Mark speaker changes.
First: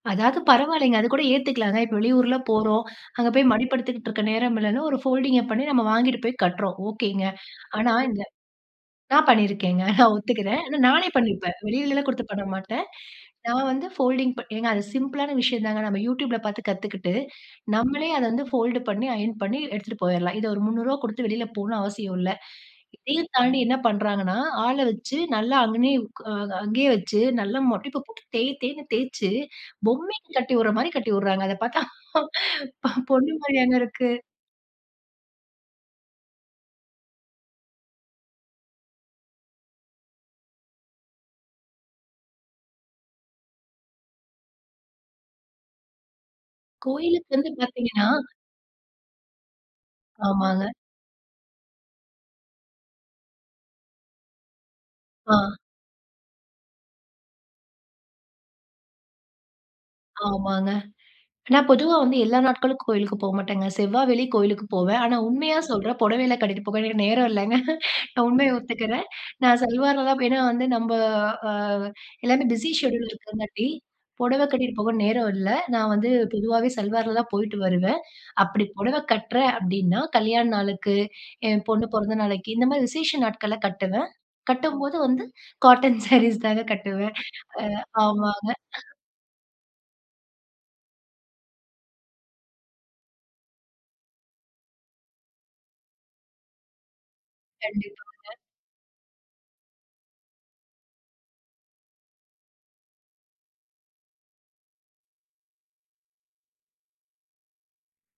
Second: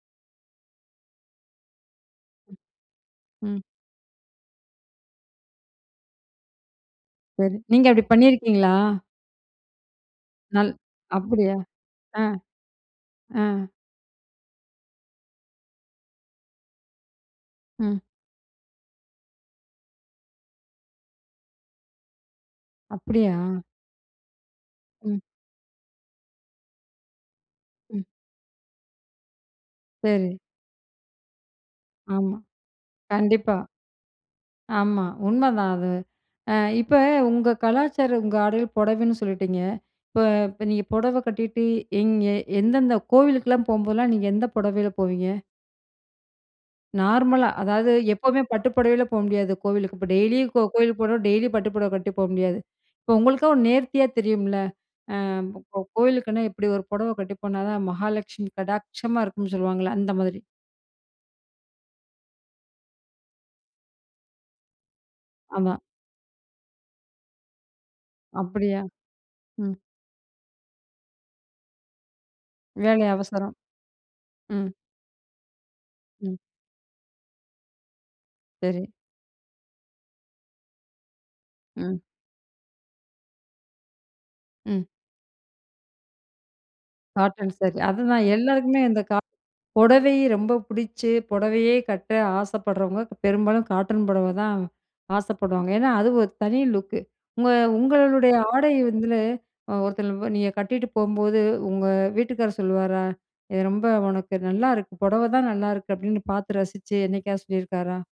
Speaker 1: அதாவது பரவால்லைங்க. அது கூட ஏத்துக்கலாங்க. இப்ப வெளியூர்லாம்
Speaker 2: ம்.
Speaker 1: போறோம். அங்க போய்
Speaker 2: ம்.
Speaker 1: மடிப்பெடுத்துக்கிட்ருக்க நேரம் இல்லன்னு, ஒரு ஃபோல்டிங்க பண்ணி நம்ம வாங்கிட்டு போய் கட்டுறோம். ஓகேங்க.
Speaker 2: சரி, நீங்க
Speaker 1: ஆனா
Speaker 2: அப்படி
Speaker 1: இந்த
Speaker 2: பண்ணீருக்கீங்களா?
Speaker 1: நான் பண்ணீருக்கேங்க, ஒத்துக்கிறேன்.
Speaker 2: நல்
Speaker 1: ஆனா நானே
Speaker 2: அப்படியா!
Speaker 1: பண்ணிப்பேன். வெளியிலல்லாம் குடுத்து
Speaker 2: அ,
Speaker 1: பண்ண மாட்டேன்.
Speaker 2: அ.
Speaker 1: நான் வந்து ஃபோல்டிங் ப ஏங்க அது சிம்பிளான விஷயம் தாங்க. நம்ம Youtubeல பார்த்து கத்துக்கிட்டு,
Speaker 2: ம்.
Speaker 1: நம்மளே அத வந்து ஃபோல்டு பண்ணி, அயர்ன் பண்ணி எடுத்துட்டு போயிரலாம். இத ஒரு ரூ. 300 குடுத்து வெளியில போகணும்ன்னு அவசியம் இல்ல. இதையும்
Speaker 2: அப்படியா!
Speaker 1: தாண்டி என்ன பண்றாங்கன்னா, ஆள வச்சு
Speaker 2: ம்.
Speaker 1: நல்லா அங்கனயே உக் அ அங்கேயே வச்சு நல்லா மடிப்ப
Speaker 2: ம்.
Speaker 1: போட்டு தேய் தேய்ன்னு தேச்சு, பொம்மைக்கு
Speaker 2: சரி.
Speaker 1: கட்டி வுடுற மாரி கட்டி வுடுறாங்க. அத பார்த்தா
Speaker 2: ஆமா,
Speaker 1: பொண்ணு
Speaker 2: கண்டிப்பா.
Speaker 1: மாரியாங்க இருக்கு?
Speaker 2: ஆமா, உண்மதான் அது. அ இப்ப உங்க கலாச்சாரம், உங்க ஆடைல பொடவைன்னு சொல்லிட்டீங்க. இப்ப இப்ப நீங்க பொடவ கட்டிட்டு, எங்கே எந்தெந்த கோவிலுக்குலாம் போம்போதெல்லாம் நீங்க எந்த பொடவைல போவீங்க?
Speaker 1: கோயிலுக்கு வந்து
Speaker 2: நார்மலா. அதாவது,
Speaker 1: பார்த்தீங்கன்னா
Speaker 2: எப்பவுமே பட்டு பொடவைல போக முடியாது கோவிலுக்கு. இப்ப டெய்லியும் கோ
Speaker 1: ஆமாங்க.
Speaker 2: கோயிலுக்கு போகணும்ன்னா, டெய்லியும் பட்டு பொடவ கட்டிட்டு போகமுடியாது. இப்ப உங்களுக்கா ஒரு நேர்த்தியா தெரியும்ல்ல. அ
Speaker 1: ஆ.
Speaker 2: இப்ப கோ கோயிலுக்குன்னா இப்படி ஒரு பொடவை கட்டி போனா தான் மகாலட்சுமி கடாட்சமா இருக்கும்ன்னு சொல்லுவாங்கல்ல? அந்த மாதிரி.
Speaker 1: ஆமாங்க. நான் பொதுவா வந்து எல்லா நாட்களுக்கும் கோயிலுக்கு போமாட்டேங்க. செவ்வா, வெள்ளி கோயிலுக்கு போவேன். ஆனா, உண்மையா
Speaker 2: ஆமா.
Speaker 1: சொல்றேன், பொடவையெல்லாம் கட்டிட்டு போக எனக்கு நேரம் இல்லங்க. நான் உண்மயை
Speaker 2: அப்படியா.
Speaker 1: ஒத்துக்கிறேன். நான்
Speaker 2: ம்.
Speaker 1: சல்வார்ல தான் ப் ஏன்னா வந்து நம்ப அ எல்லாமே பிஸி
Speaker 2: வேலை
Speaker 1: ஷெட்யூல்ல
Speaker 2: அவசரம்.
Speaker 1: இருக்கங்காட்டி, பொடவை
Speaker 2: ம்.
Speaker 1: கட்டிட்டு போக நேரம் இல்ல. நான் வந்து
Speaker 2: ம்.
Speaker 1: பொதுவாவே சல்வார்ல தான் போயிட்டு வருவேன். அப்படி
Speaker 2: சரி.
Speaker 1: பொடவை கட்டுறேன் அப்படீன்னா, கல்யாண நாளுக்கு, என் பொண்ணு
Speaker 2: ம்.
Speaker 1: பொறந்த நாளைக்கு இந்த மாரி விசேஷ நாட்கள்ல கட்டுவேன்.
Speaker 2: ம்.
Speaker 1: கட்டும்போது வந்து காட்டன் சாரீஸ் தாங்க கட்டுவேன்.
Speaker 2: Cotton sorry.
Speaker 1: அ
Speaker 2: அது தான்.
Speaker 1: ஆமாங்க.
Speaker 2: எல்லாருக்குமே இந்த கா பொடவை ரொம்ப புடிச்சு, பொடவையே கட்ட ஆசைப்படுறவங்க பெரும்பாலும் காட்டன் புடவைதான் ஆசைப்படுவாங்க. ஏன்னா அது ஒரு தனி லுக்கு. உங்க
Speaker 1: கண்டிப்பாங்க.
Speaker 2: உங்களுடைய ஆடை வந்து அ ஒருத்தலு வ நீங்க கட்டிட்டு போகும்போது உங்க வீட்டுக்காரர் சொல்லுவாரா, "இது ரொம்ப உனக்கு நல்லாருக்கு. பொடவ தான் நல்லாருக்கு" அப்படீன்னு பார்த்து ரசிச்சு, என்னைக்காவது சொல்லியிருக்காரா?